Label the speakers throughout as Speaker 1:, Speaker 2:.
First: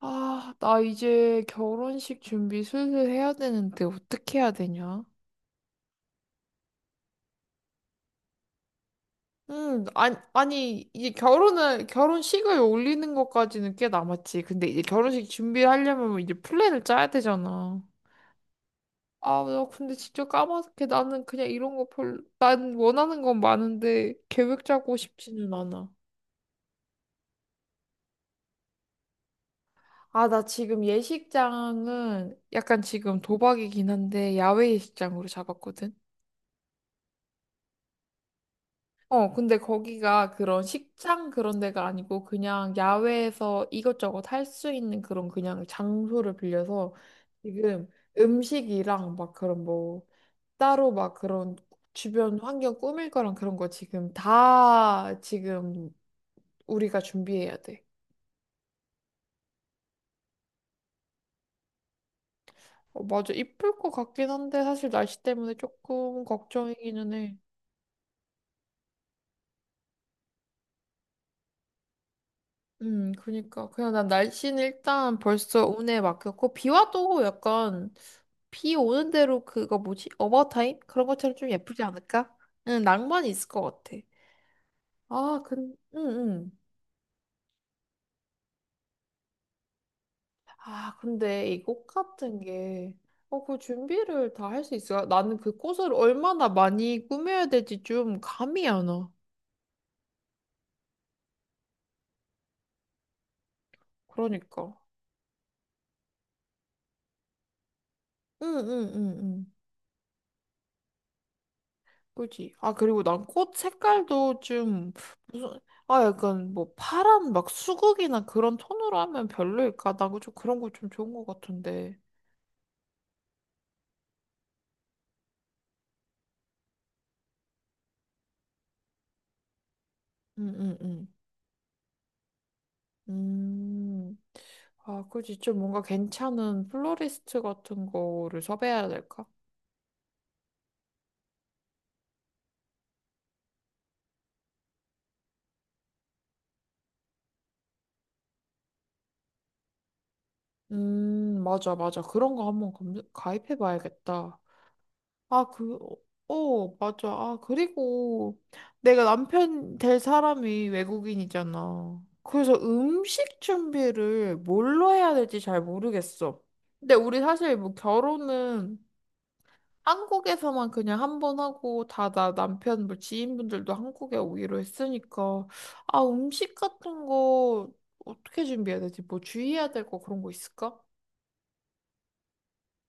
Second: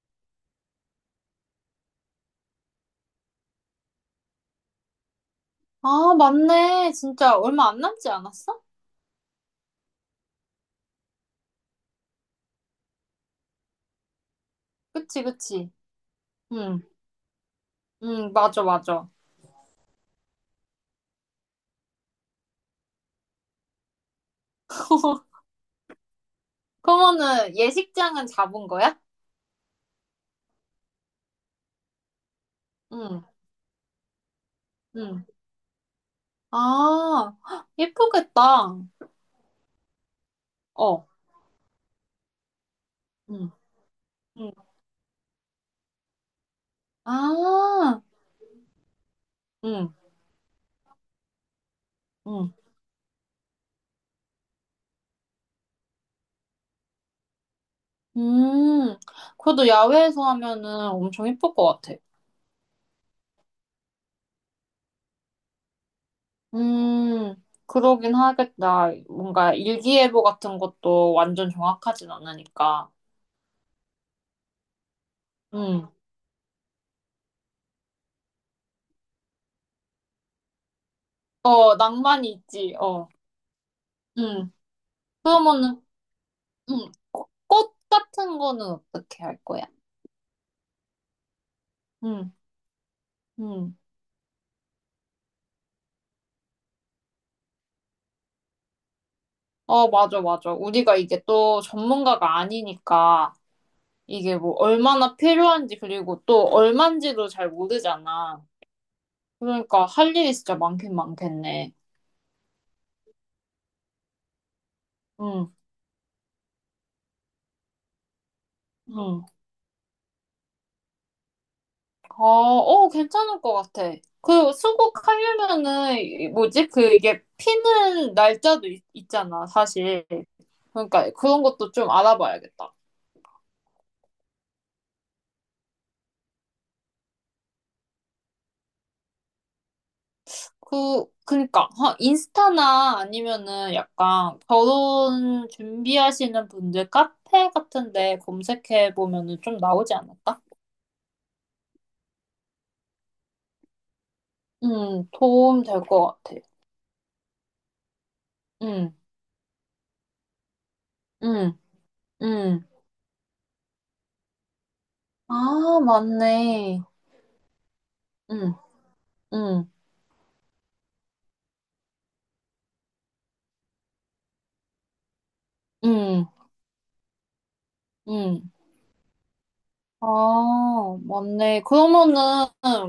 Speaker 1: 아, 나 이제 결혼식 준비 슬슬 해야 되는데 어떻게 해야 되냐?
Speaker 2: 아, 맞네. 진짜 얼마 안 남지 않았어?
Speaker 1: 아니, 아니, 이제 결혼식을 올리는 것까지는 꽤 남았지. 근데 이제
Speaker 2: 그치,
Speaker 1: 결혼식
Speaker 2: 그치.
Speaker 1: 준비하려면 이제
Speaker 2: 응,
Speaker 1: 플랜을 짜야 되잖아.
Speaker 2: 응, 맞아, 맞아.
Speaker 1: 아, 나 근데 진짜 까맣게 나는 그냥 이런 거 난 원하는 건 많은데 계획 짜고 싶지는 않아.
Speaker 2: 그러면은 예식장은 잡은 거야?
Speaker 1: 아, 나 지금 예식장은 약간 지금
Speaker 2: 응,
Speaker 1: 도박이긴 한데 야외
Speaker 2: 응.
Speaker 1: 예식장으로 잡았거든.
Speaker 2: 아, 헉, 예쁘겠다.
Speaker 1: 어, 근데 거기가 그런
Speaker 2: 어,
Speaker 1: 식장 그런 데가 아니고 그냥
Speaker 2: 응,
Speaker 1: 야외에서 이것저것 할
Speaker 2: 응.
Speaker 1: 수 있는 그런 그냥 장소를 빌려서 지금
Speaker 2: 아,
Speaker 1: 음식이랑 막 그런
Speaker 2: 응,
Speaker 1: 뭐 따로 막 그런 주변
Speaker 2: 응.
Speaker 1: 환경 꾸밀 거랑 그런 거 지금 다 지금 우리가 준비해야 돼.
Speaker 2: 음, 그래도 야외에서 하면은 엄청 예쁠 것 같아.
Speaker 1: 어, 맞아. 이쁠 것 같긴 한데 사실 날씨 때문에 조금 걱정이기는
Speaker 2: 음,
Speaker 1: 해.
Speaker 2: 그러긴 하겠다. 뭔가 일기예보 같은 것도 완전 정확하진 않으니까.
Speaker 1: 그니까. 그냥 난 날씨는 일단 벌써
Speaker 2: 응.
Speaker 1: 운에 맡겼고, 비 와도 약간, 비 오는 대로 그거 뭐지? 어바웃타임? 그런 것처럼 좀
Speaker 2: 어,
Speaker 1: 예쁘지
Speaker 2: 낭만이
Speaker 1: 않을까?
Speaker 2: 있지.
Speaker 1: 응,
Speaker 2: 어.
Speaker 1: 낭만이 있을 것 같아.
Speaker 2: 응.
Speaker 1: 아,
Speaker 2: 그러면은,
Speaker 1: 응, 응.
Speaker 2: 꽃꽃 같은 거는 어떻게 할 거야?
Speaker 1: 아, 근데 이 꽃
Speaker 2: 음,
Speaker 1: 같은 게, 그
Speaker 2: 음.
Speaker 1: 준비를 다 할 수 있어? 나는 그 꽃을 얼마나 많이 꾸며야 될지 좀 감이 안 와.
Speaker 2: 어, 맞아, 맞아. 우리가 이게 또 전문가가 아니니까 이게 뭐
Speaker 1: 그러니까.
Speaker 2: 얼마나 필요한지 그리고 또 얼만지도 잘 모르잖아.
Speaker 1: 응, 응, 응, 응.
Speaker 2: 그러니까 할 일이 진짜 많긴 많겠네.
Speaker 1: 그지? 아, 그리고 난 꽃 색깔도 좀, 무슨,
Speaker 2: 응,
Speaker 1: 아, 약간 뭐 파란 막 수국이나 그런 톤으로
Speaker 2: 응.
Speaker 1: 하면 별로일까? 나도 좀 그런 거 좀 좋은 것 같은데.
Speaker 2: 어, 어, 괜찮을 것 같아. 그 수국하려면은 뭐지? 그 이게 피는 날짜도 있잖아, 사실.
Speaker 1: 응, 응, 응.
Speaker 2: 그러니까 그런 것도 좀 알아봐야겠다.
Speaker 1: 음, 아, 그지? 좀 뭔가 괜찮은 플로리스트 같은 거를 섭외해야 될까?
Speaker 2: 그니까, 하 인스타나 아니면은 약간 결혼 준비하시는 분들 카페 같은데 검색해 보면은 좀 나오지 않을까?
Speaker 1: 맞아, 맞아. 그런 거 한번 검 가입해 봐야겠다. 아,
Speaker 2: 도움 될 것 같아.
Speaker 1: 맞아. 아, 그리고
Speaker 2: 음,
Speaker 1: 내가 남편 될 사람이
Speaker 2: 음,
Speaker 1: 외국인이잖아. 그래서
Speaker 2: 음.
Speaker 1: 음식 준비를 뭘로 해야 될지 잘
Speaker 2: 아,
Speaker 1: 모르겠어.
Speaker 2: 맞네.
Speaker 1: 근데 우리 사실 뭐
Speaker 2: 음,
Speaker 1: 결혼은
Speaker 2: 음,
Speaker 1: 한국에서만 그냥 한번 하고 다 나 남편 뭐 지인분들도 한국에 오기로 했으니까 아,
Speaker 2: 음,
Speaker 1: 음식 같은 거 어떻게
Speaker 2: 음.
Speaker 1: 준비해야 되지? 뭐 주의해야 될 거 그런 거
Speaker 2: 아,
Speaker 1: 있을까?
Speaker 2: 맞네. 그러면은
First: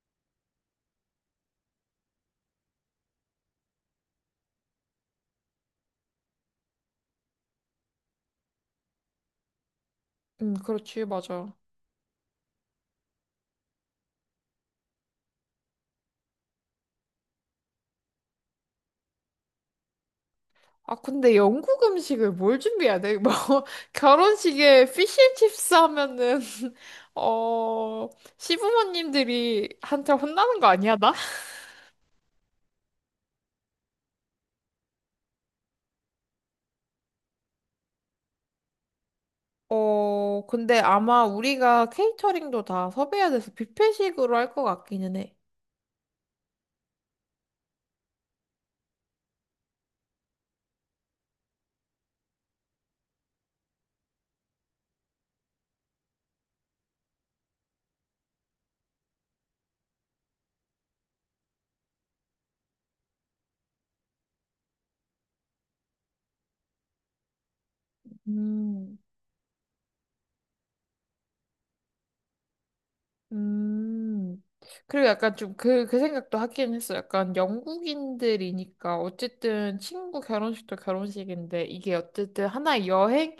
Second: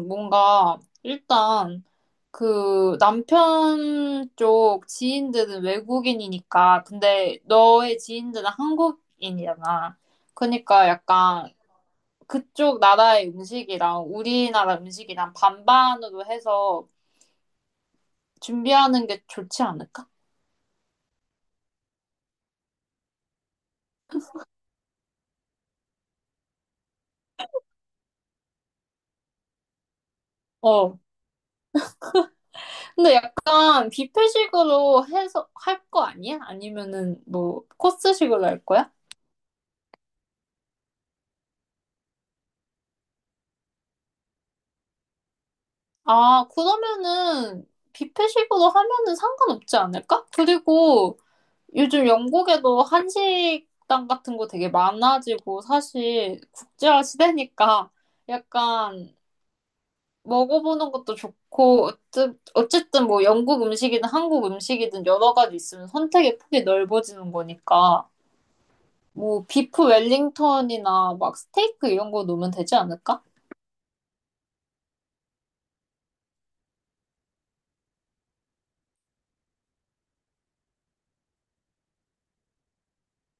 Speaker 2: 뭔가 일단 그 남편 쪽 지인들은 외국인이니까 근데 너의 지인들은 한국인이잖아.
Speaker 1: 응,
Speaker 2: 그러니까
Speaker 1: 그렇지, 맞아.
Speaker 2: 약간 그쪽 나라의 음식이랑 우리나라 음식이랑 반반으로 해서 준비하는 게 좋지 않을까?
Speaker 1: 아, 근데 영국 음식을 뭘 준비해야 돼? 뭐, 결혼식에 피쉬앤칩스 하면은, 어, 시부모님들이 한테 혼나는 거 아니야,
Speaker 2: 어.
Speaker 1: 나?
Speaker 2: 근데 약간 뷔페식으로 해서 할 거 아니야? 아니면은 뭐 코스식으로 할 거야?
Speaker 1: 어, 근데 아마 우리가 케이터링도 다 섭외해야 돼서 뷔페식으로 할 것 같기는 해.
Speaker 2: 아, 그러면은 뷔페식으로 하면은 상관없지 않을까? 그리고 요즘 영국에도 한식당 같은 거 되게 많아지고 사실 국제화 시대니까 약간 먹어보는 것도 좋고 어쨌든 뭐 영국 음식이든 한국 음식이든 여러 가지 있으면 선택의 폭이 넓어지는 거니까
Speaker 1: 음.
Speaker 2: 뭐 비프 웰링턴이나 막 스테이크 이런 거 넣으면 되지 않을까?
Speaker 1: 음. 그리고 약간 좀 그 생각도 하긴 했어. 약간 영국인들이니까 어쨌든 친구 결혼식도 결혼식인데 이게 어쨌든 하나의 여행이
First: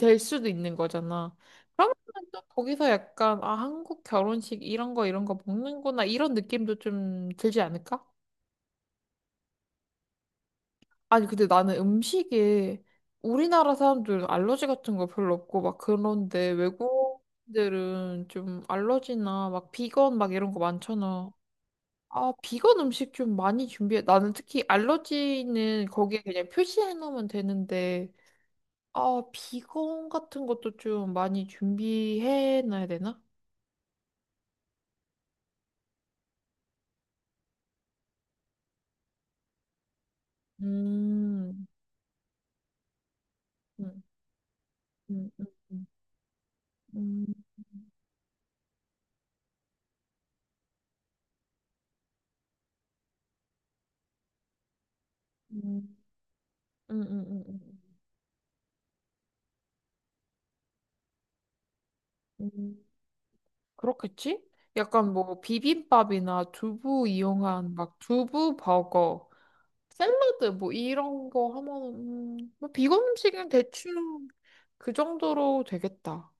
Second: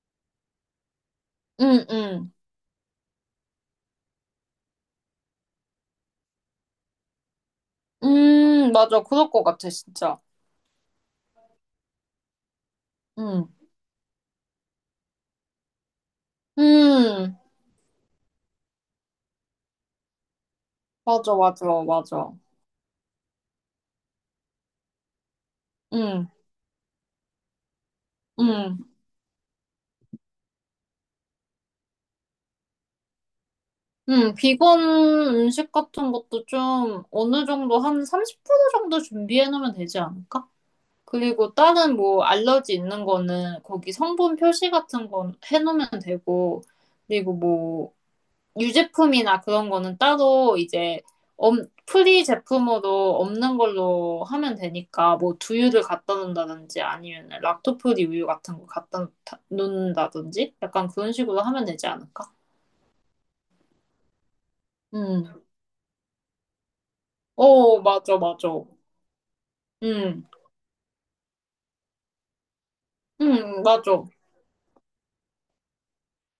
Speaker 1: 될 수도 있는 거잖아.
Speaker 2: 응,
Speaker 1: 그러면
Speaker 2: 응.
Speaker 1: 또 거기서 약간 아, 한국 결혼식 이런 거 이런 거 먹는구나 이런 느낌도 좀 들지 않을까?
Speaker 2: 맞아. 그럴 것 같아, 진짜.
Speaker 1: 아니, 근데 나는 음식에
Speaker 2: 응.
Speaker 1: 우리나라 사람들은 알러지 같은 거 별로 없고 막 그런데 외국
Speaker 2: 음,
Speaker 1: 인 들은 좀 알러지나 막 비건 막 이런 거 많잖아.
Speaker 2: 맞아, 맞아, 맞아.
Speaker 1: 아, 비건 음식 좀 많이 준비해. 나는 특히 알러지는 거기에
Speaker 2: 응,
Speaker 1: 그냥 표시해 놓으면 되는데,
Speaker 2: 응.
Speaker 1: 아, 비건 같은 것도 좀 많이 준비해 놔야 되나?
Speaker 2: 비건 음식 같은 것도 좀 어느 정도 한 30% 정도 준비해 놓으면 되지 않을까? 그리고
Speaker 1: 음,
Speaker 2: 다른 뭐 알러지 있는 거는 거기
Speaker 1: 음,
Speaker 2: 성분 표시 같은
Speaker 1: 음,
Speaker 2: 건
Speaker 1: 음,
Speaker 2: 해 놓으면 되고,
Speaker 1: 음,
Speaker 2: 그리고 뭐 유제품이나 그런 거는 따로 이제 프리 제품으로 없는 걸로 하면 되니까 뭐
Speaker 1: 음,
Speaker 2: 두유를 갖다 놓는다든지
Speaker 1: 음, 음,
Speaker 2: 아니면
Speaker 1: 음, 음,
Speaker 2: 락토프리 우유 같은 거 갖다 놓는다든지 약간 그런 식으로 하면 되지 않을까?
Speaker 1: 음. 그렇겠지? 약간 뭐
Speaker 2: 음.
Speaker 1: 비빔밥이나 두부 이용한
Speaker 2: 어,
Speaker 1: 막
Speaker 2: 맞아, 맞아.
Speaker 1: 두부 버거,
Speaker 2: 응,
Speaker 1: 샐러드 뭐 이런 거 하면, 뭐 비건 음식은
Speaker 2: 응, 맞아.
Speaker 1: 대충 그 정도로 되겠다.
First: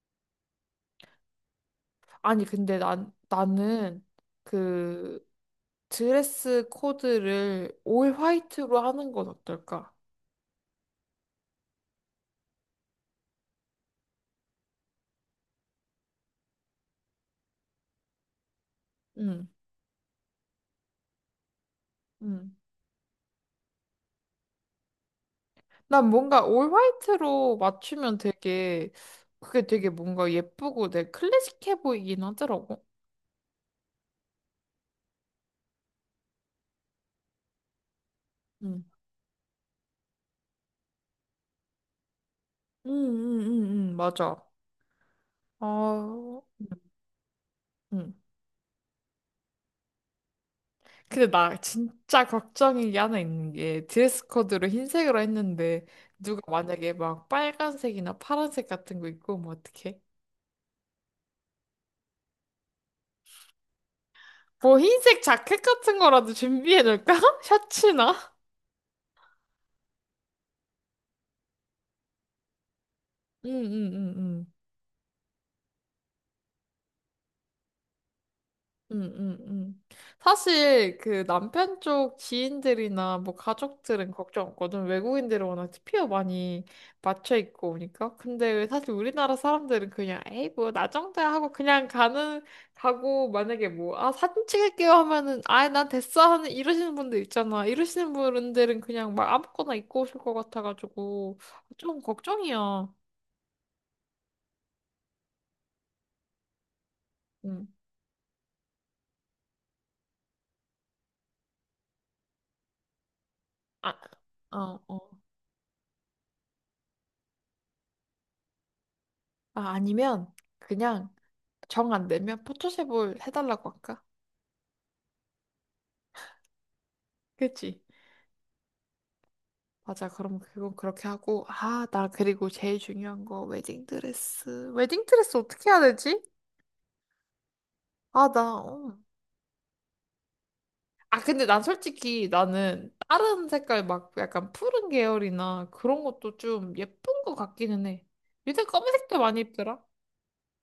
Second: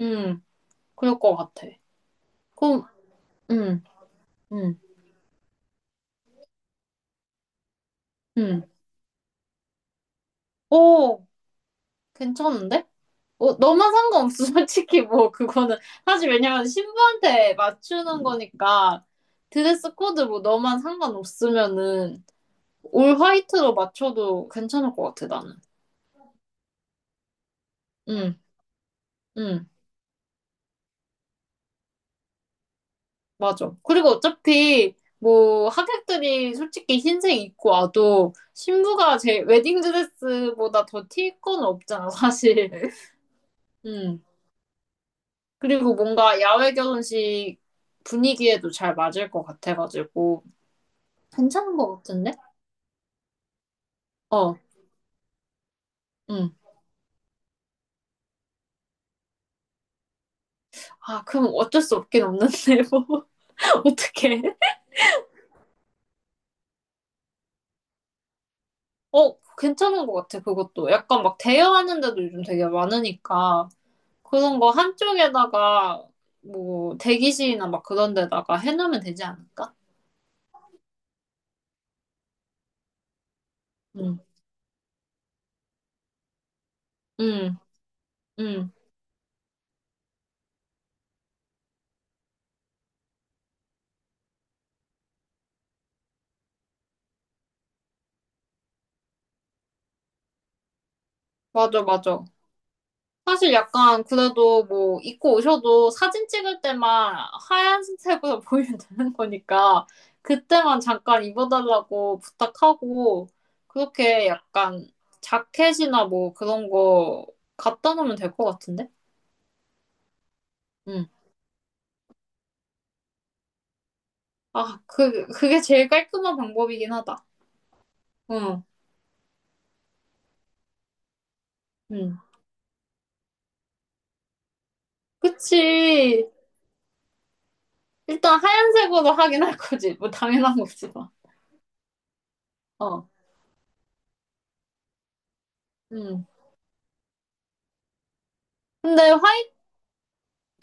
Speaker 2: 응, 그럴 것 같아.
Speaker 1: 아니, 근데
Speaker 2: 그럼, 응,
Speaker 1: 나는
Speaker 2: 응,
Speaker 1: 그 드레스 코드를 올
Speaker 2: 응.
Speaker 1: 화이트로 하는 건 어떨까?
Speaker 2: 오, 괜찮은데? 어, 너만 상관없어. 솔직히 뭐, 그거는. 사실 왜냐면 신부한테 맞추는 거니까
Speaker 1: 응,
Speaker 2: 드레스 코드 뭐 너만 상관없으면은
Speaker 1: 응.
Speaker 2: 올 화이트로 맞춰도 괜찮을 것 같아, 나는.
Speaker 1: 난 뭔가 올 화이트로 맞추면
Speaker 2: 응,
Speaker 1: 되게, 그게
Speaker 2: 응,
Speaker 1: 되게 뭔가 예쁘고 내 클래식해 보이긴 하더라고.
Speaker 2: 맞아. 그리고 어차피 뭐 하객들이 솔직히 흰색 입고 와도
Speaker 1: 응,
Speaker 2: 신부가 제 웨딩 드레스보다 더 튈 건 없잖아, 사실.
Speaker 1: 응, 응, 응, 응,
Speaker 2: 음.
Speaker 1: 맞아.
Speaker 2: 그리고 뭔가
Speaker 1: 아,
Speaker 2: 야외 결혼식
Speaker 1: 응.
Speaker 2: 분위기에도 잘 맞을 것 같아가지고.
Speaker 1: 근데 나
Speaker 2: 괜찮은 것
Speaker 1: 진짜
Speaker 2: 같은데?
Speaker 1: 걱정이 하나 있는 게 드레스
Speaker 2: 어,
Speaker 1: 코드로 흰색으로 했는데 누가
Speaker 2: 응.
Speaker 1: 만약에 막 빨간색이나 파란색 같은 거 입고 오면 어떡해?
Speaker 2: 아, 그럼 어쩔 수 없긴 없는데, 뭐. 어떡해.
Speaker 1: 뭐 흰색 자켓 같은 거라도 준비해둘까 셔츠나?
Speaker 2: 어, 괜찮은 것 같아, 그것도. 약간 막 대여하는 데도 요즘 되게 많으니까.
Speaker 1: 응응응응.
Speaker 2: 그런 거 한쪽에다가, 뭐, 대기실이나 막 그런 데다가 해놓으면 되지 않을까?
Speaker 1: 응응응. 사실 그 남편 쪽 지인들이나 뭐 가족들은
Speaker 2: 응
Speaker 1: 걱정 없거든. 외국인들은 워낙 티피어 많이 맞춰
Speaker 2: 응,
Speaker 1: 입고 오니까. 근데 왜
Speaker 2: 응.
Speaker 1: 사실 우리나라 사람들은 그냥 에이 뭐 나 정도야 하고 그냥 가는 가고 만약에 뭐 아 사진 찍을게요 하면은 아이 난 됐어 하는 이러시는 분들 있잖아. 이러시는 분들은 그냥 막 아무거나 입고 오실 것 같아가지고
Speaker 2: 맞아,
Speaker 1: 좀
Speaker 2: 맞아.
Speaker 1: 걱정이야.
Speaker 2: 사실 약간 그래도 뭐 입고 오셔도 사진 찍을 때만
Speaker 1: 응.
Speaker 2: 하얀색으로 보이면 되는 거니까 그때만 잠깐 입어달라고 부탁하고
Speaker 1: 아,
Speaker 2: 그렇게
Speaker 1: 어,
Speaker 2: 약간
Speaker 1: 어.
Speaker 2: 자켓이나 뭐 그런 거 갖다 놓으면 될 것 같은데?
Speaker 1: 아, 아니면
Speaker 2: 응.
Speaker 1: 그냥 정 안 되면 포토샵을 해달라고 할까?
Speaker 2: 아, 그게 제일 깔끔한 방법이긴 하다.
Speaker 1: 그치?
Speaker 2: 응,
Speaker 1: 맞아. 그럼 그건 그렇게 하고. 아, 나
Speaker 2: 응.
Speaker 1: 그리고 제일 중요한 거 웨딩 드레스. 웨딩 드레스 어떻게 해야 되지?
Speaker 2: 그치.
Speaker 1: 아,
Speaker 2: 일단
Speaker 1: 나. 어.
Speaker 2: 하얀색으로 하긴 할 거지. 뭐 당연한 거지만.
Speaker 1: 아, 근데 난 솔직히 나는
Speaker 2: 어,
Speaker 1: 다른 색깔 막 약간 푸른 계열이나 그런
Speaker 2: 응.
Speaker 1: 것도 좀 예쁜 것 같기는 해. 요새
Speaker 2: 근데
Speaker 1: 검은색도 많이
Speaker 2: 화
Speaker 1: 입더라.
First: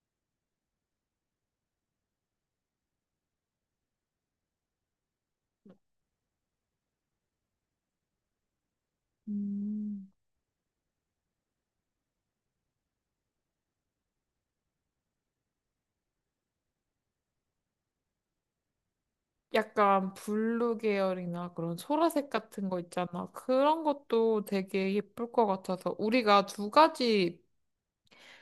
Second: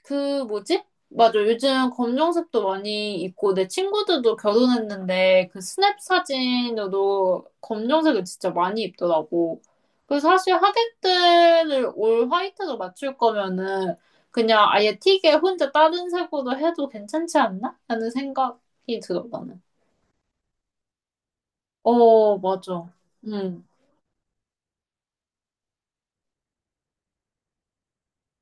Speaker 2: 그 뭐지? 맞아. 요즘 검정색도 많이 있고 내 친구들도 결혼했는데 그 스냅 사진으로 검정색을 진짜 많이 입더라고.
Speaker 1: 음.
Speaker 2: 그래서 사실 하객들을 올 화이트로 맞출 거면은 그냥 아예 틱에 혼자 다른 색으로 해도 괜찮지 않나? 하는 생각이 들어 나는.
Speaker 1: 약간 블루 계열이나 그런 소라색
Speaker 2: 어,
Speaker 1: 같은 거
Speaker 2: 맞아.
Speaker 1: 있잖아.
Speaker 2: 응.
Speaker 1: 그런 것도 되게 예쁠 것 같아서 우리가 두 가지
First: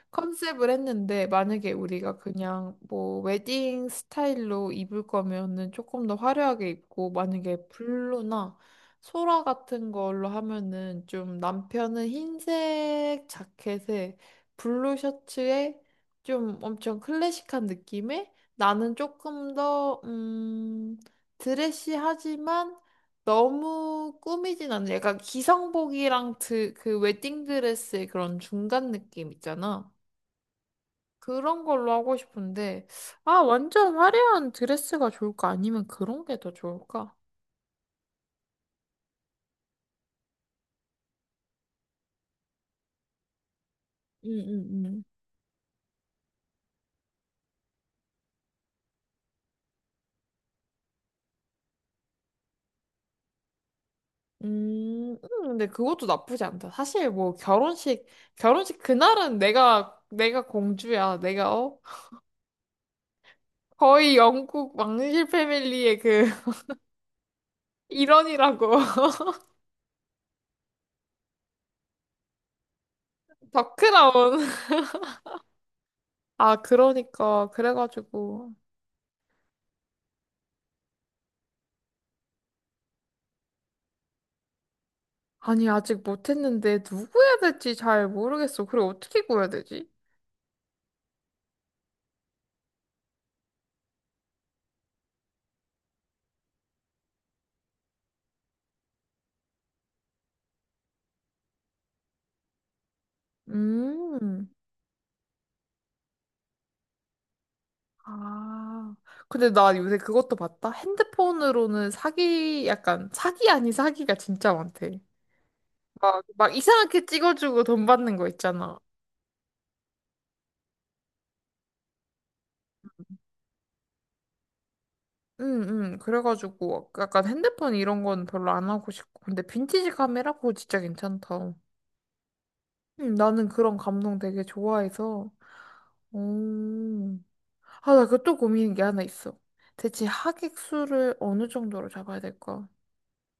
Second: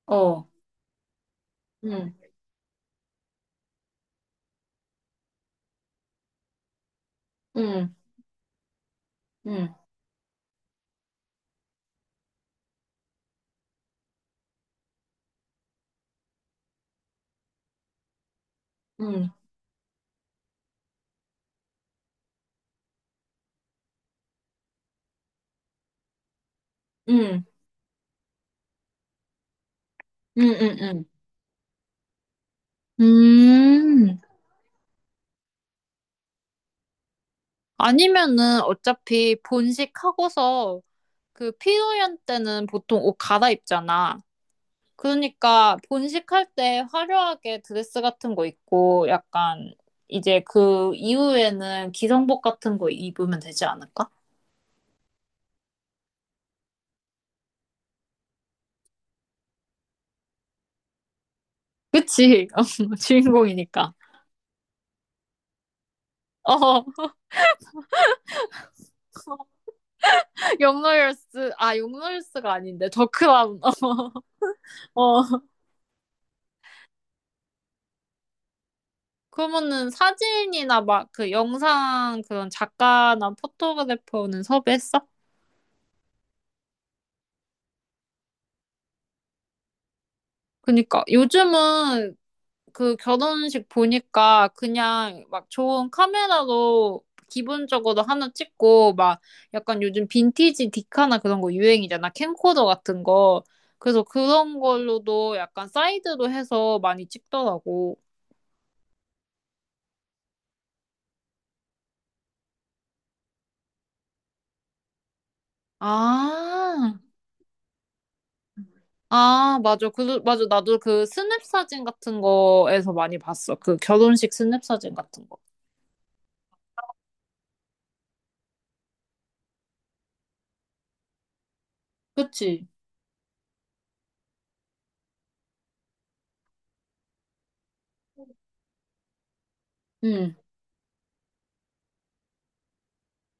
Speaker 2: 어.
Speaker 1: 컨셉을 했는데 만약에
Speaker 2: 응.
Speaker 1: 우리가 그냥 뭐 웨딩 스타일로 입을 거면은 조금 더 화려하게 입고 만약에
Speaker 2: 응.
Speaker 1: 블루나 소라
Speaker 2: 응.
Speaker 1: 같은 걸로 하면은 좀 남편은 흰색 자켓에 블루 셔츠에 좀 엄청 클래식한 느낌에 나는
Speaker 2: 응.
Speaker 1: 조금 더, 드레시하지만 너무 꾸미진 않는 약간 기성복이랑 그
Speaker 2: 응. 응.
Speaker 1: 웨딩드레스의 그런 중간 느낌 있잖아.
Speaker 2: 응. 응. 응.
Speaker 1: 그런 걸로 하고 싶은데, 아, 완전
Speaker 2: 음.
Speaker 1: 화려한 드레스가 좋을까? 아니면 그런 게 더 좋을까?
Speaker 2: 아니면은 어차피 본식하고서 그 피노연 때는 보통 옷 갈아입잖아.
Speaker 1: 음, 음, 음,
Speaker 2: 그러니까 본식할 때 화려하게 드레스 같은 거 입고 약간 이제 그 이후에는 기성복 같은 거 입으면 되지 않을까?
Speaker 1: 근데 그것도 나쁘지 않다. 사실 뭐 결혼식 그날은 내가 공주야. 내가, 어?
Speaker 2: 그치? 어, 주인공이니까.
Speaker 1: 거의 영국 왕실 패밀리의
Speaker 2: 어,
Speaker 1: 일원이라고.
Speaker 2: 용노열스, 아, 용노열스가 아닌데, 더크라운.
Speaker 1: 덕크라운.
Speaker 2: 어, 어.
Speaker 1: 아, 그러니까. 그래가지고.
Speaker 2: 그러면은 사진이나 막 그 영상 그런 작가나 포토그래퍼는 섭외했어?
Speaker 1: 아니, 아직 못했는데, 누구 해야 될지 잘 모르겠어. 그리고 어떻게 구해야 되지?
Speaker 2: 그니까 요즘은 그 결혼식 보니까 그냥 막 좋은 카메라로 기본적으로 하나 찍고 막 약간 요즘 빈티지 디카나 그런 거 유행이잖아. 캠코더 같은 거. 그래서
Speaker 1: 음.
Speaker 2: 그런 걸로도 약간 사이드로 해서 많이 찍더라고.
Speaker 1: 아, 근데 나 요새 그것도 봤다. 핸드폰으로는 사기, 약간 사기 아닌 사기가 진짜 많대. 막
Speaker 2: 아,
Speaker 1: 이상하게 찍어주고 돈 받는 거 있잖아.
Speaker 2: 아, 맞아. 맞아. 나도 그 스냅 사진 같은 거에서 많이 봤어. 그 결혼식 스냅 사진 같은 거.
Speaker 1: 응, 응. 그래가지고 약간 핸드폰 이런 건 별로 안 하고 싶고. 근데 빈티지 카메라 그거 진짜 괜찮다.
Speaker 2: 그치?
Speaker 1: 응, 나는 그런 감성 되게 좋아해서. 오. 아, 나 그것도 고민인 게 하나 있어. 대체
Speaker 2: 응.
Speaker 1: 하객 수를 어느 정도로 잡아야 될까?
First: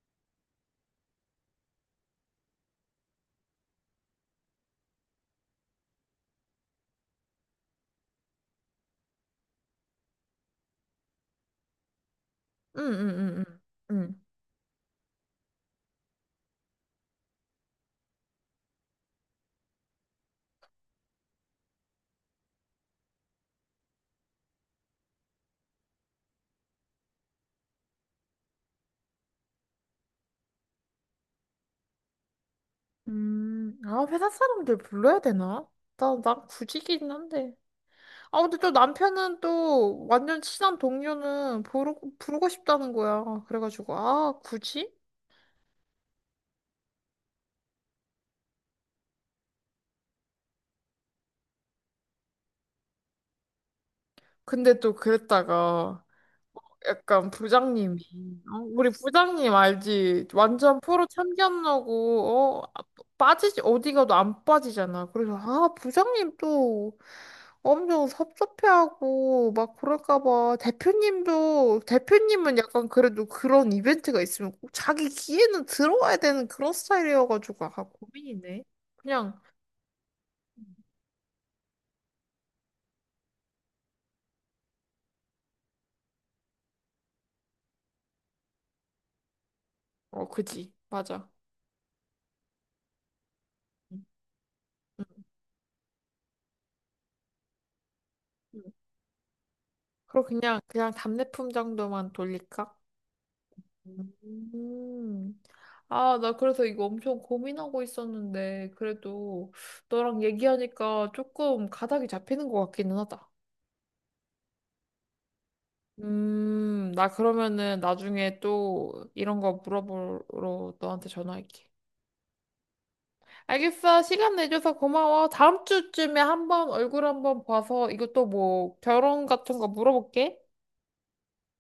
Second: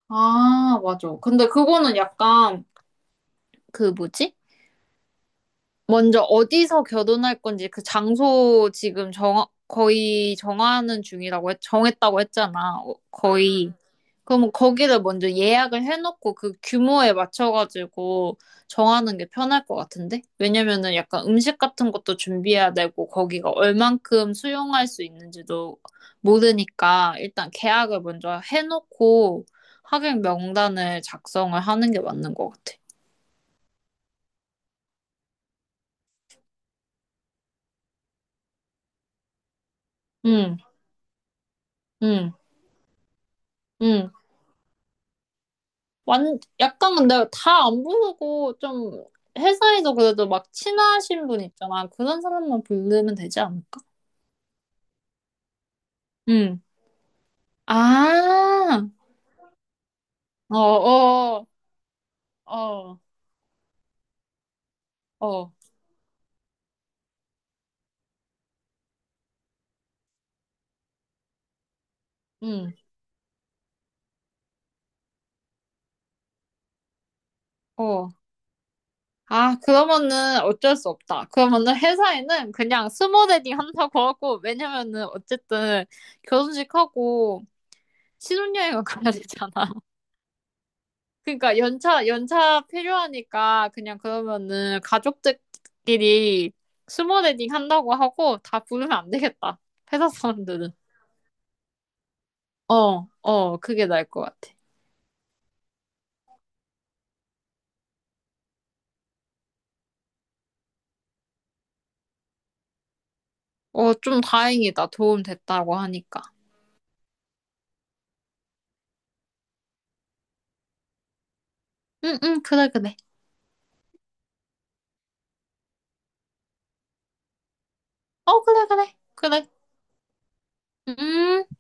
Speaker 2: 아, 맞아. 근데 그거는 약간 그 뭐지? 먼저 어디서 결혼할 건지 그 장소 지금 거의 정하는 중이라고, 정했다고 했잖아.
Speaker 1: 응,
Speaker 2: 어,
Speaker 1: 응, 응, 응.
Speaker 2: 거의.
Speaker 1: 응.
Speaker 2: 그럼 거기를 먼저 예약을 해놓고 그 규모에 맞춰가지고 정하는 게 편할 것 같은데? 왜냐면은 약간 음식 같은 것도 준비해야 되고 거기가 얼만큼 수용할 수 있는지도 모르니까 일단 계약을 먼저 해놓고 하객 명단을 작성을 하는 게 맞는 것 같아.
Speaker 1: 아, 회사 사람들 불러야 되나? 난 굳이긴 한데. 아, 근데 또 남편은 또 완전
Speaker 2: 응,
Speaker 1: 친한 동료는
Speaker 2: 응,
Speaker 1: 부르고 싶다는 거야. 그래가지고,
Speaker 2: 응.
Speaker 1: 아, 굳이?
Speaker 2: 약간 근데 다 안 부르고 좀 회사에서 그래도 막 친하신 분 있잖아. 그런 사람만 부르면 되지 않을까?
Speaker 1: 근데 또 그랬다가,
Speaker 2: 응.
Speaker 1: 약간 부장님이 어?
Speaker 2: 아,
Speaker 1: 우리 부장님 알지?
Speaker 2: 어,
Speaker 1: 완전 프로
Speaker 2: 어,
Speaker 1: 참견하고
Speaker 2: 어,
Speaker 1: 빠지지 어디 가도 안 빠지잖아.
Speaker 2: 어,
Speaker 1: 그래서
Speaker 2: 어,
Speaker 1: 아 부장님 또 엄청 섭섭해하고 막 그럴까 봐 대표님도 대표님은
Speaker 2: 응,
Speaker 1: 약간 그래도 그런 이벤트가 있으면 꼭 자기 기회는 들어와야 되는 그런 스타일이어가지고 아
Speaker 2: 어.
Speaker 1: 고민이네. 그냥
Speaker 2: 아, 그러면은 어쩔 수 없다. 그러면은 회사에는 그냥 스몰 웨딩 한다고 하고, 왜냐면은 어쨌든 결혼식 하고 신혼여행을 가야 되잖아.
Speaker 1: 어 그지 맞아.
Speaker 2: 그러니까 연차 필요하니까 그냥
Speaker 1: 응,
Speaker 2: 그러면은
Speaker 1: 응,
Speaker 2: 가족들끼리 스몰 웨딩 한다고 하고 다
Speaker 1: 응.
Speaker 2: 부르면 안 되겠다. 회사
Speaker 1: 그럼 그냥
Speaker 2: 사람들은.
Speaker 1: 답례품 정도만 돌릴까?
Speaker 2: 어, 어, 그게 나을 것 같아.
Speaker 1: 음. 아, 나 그래서 이거 엄청 고민하고 있었는데, 그래도 너랑 얘기하니까 조금 가닥이 잡히는 것 같기는 하다.
Speaker 2: 어, 좀 다행이다. 도움 됐다고 하니까.
Speaker 1: 나 그러면은 나중에 또 이런 거 물어보러 너한테 전화할게.
Speaker 2: 응, 응, 그래, 그래.
Speaker 1: 알겠어. 시간 내줘서 고마워. 다음 주쯤에 한번 얼굴 한번 봐서 이것도
Speaker 2: 어, 그래,
Speaker 1: 뭐
Speaker 2: 그래.
Speaker 1: 결혼
Speaker 2: 그래.
Speaker 1: 같은 거 물어볼게.
Speaker 2: 음.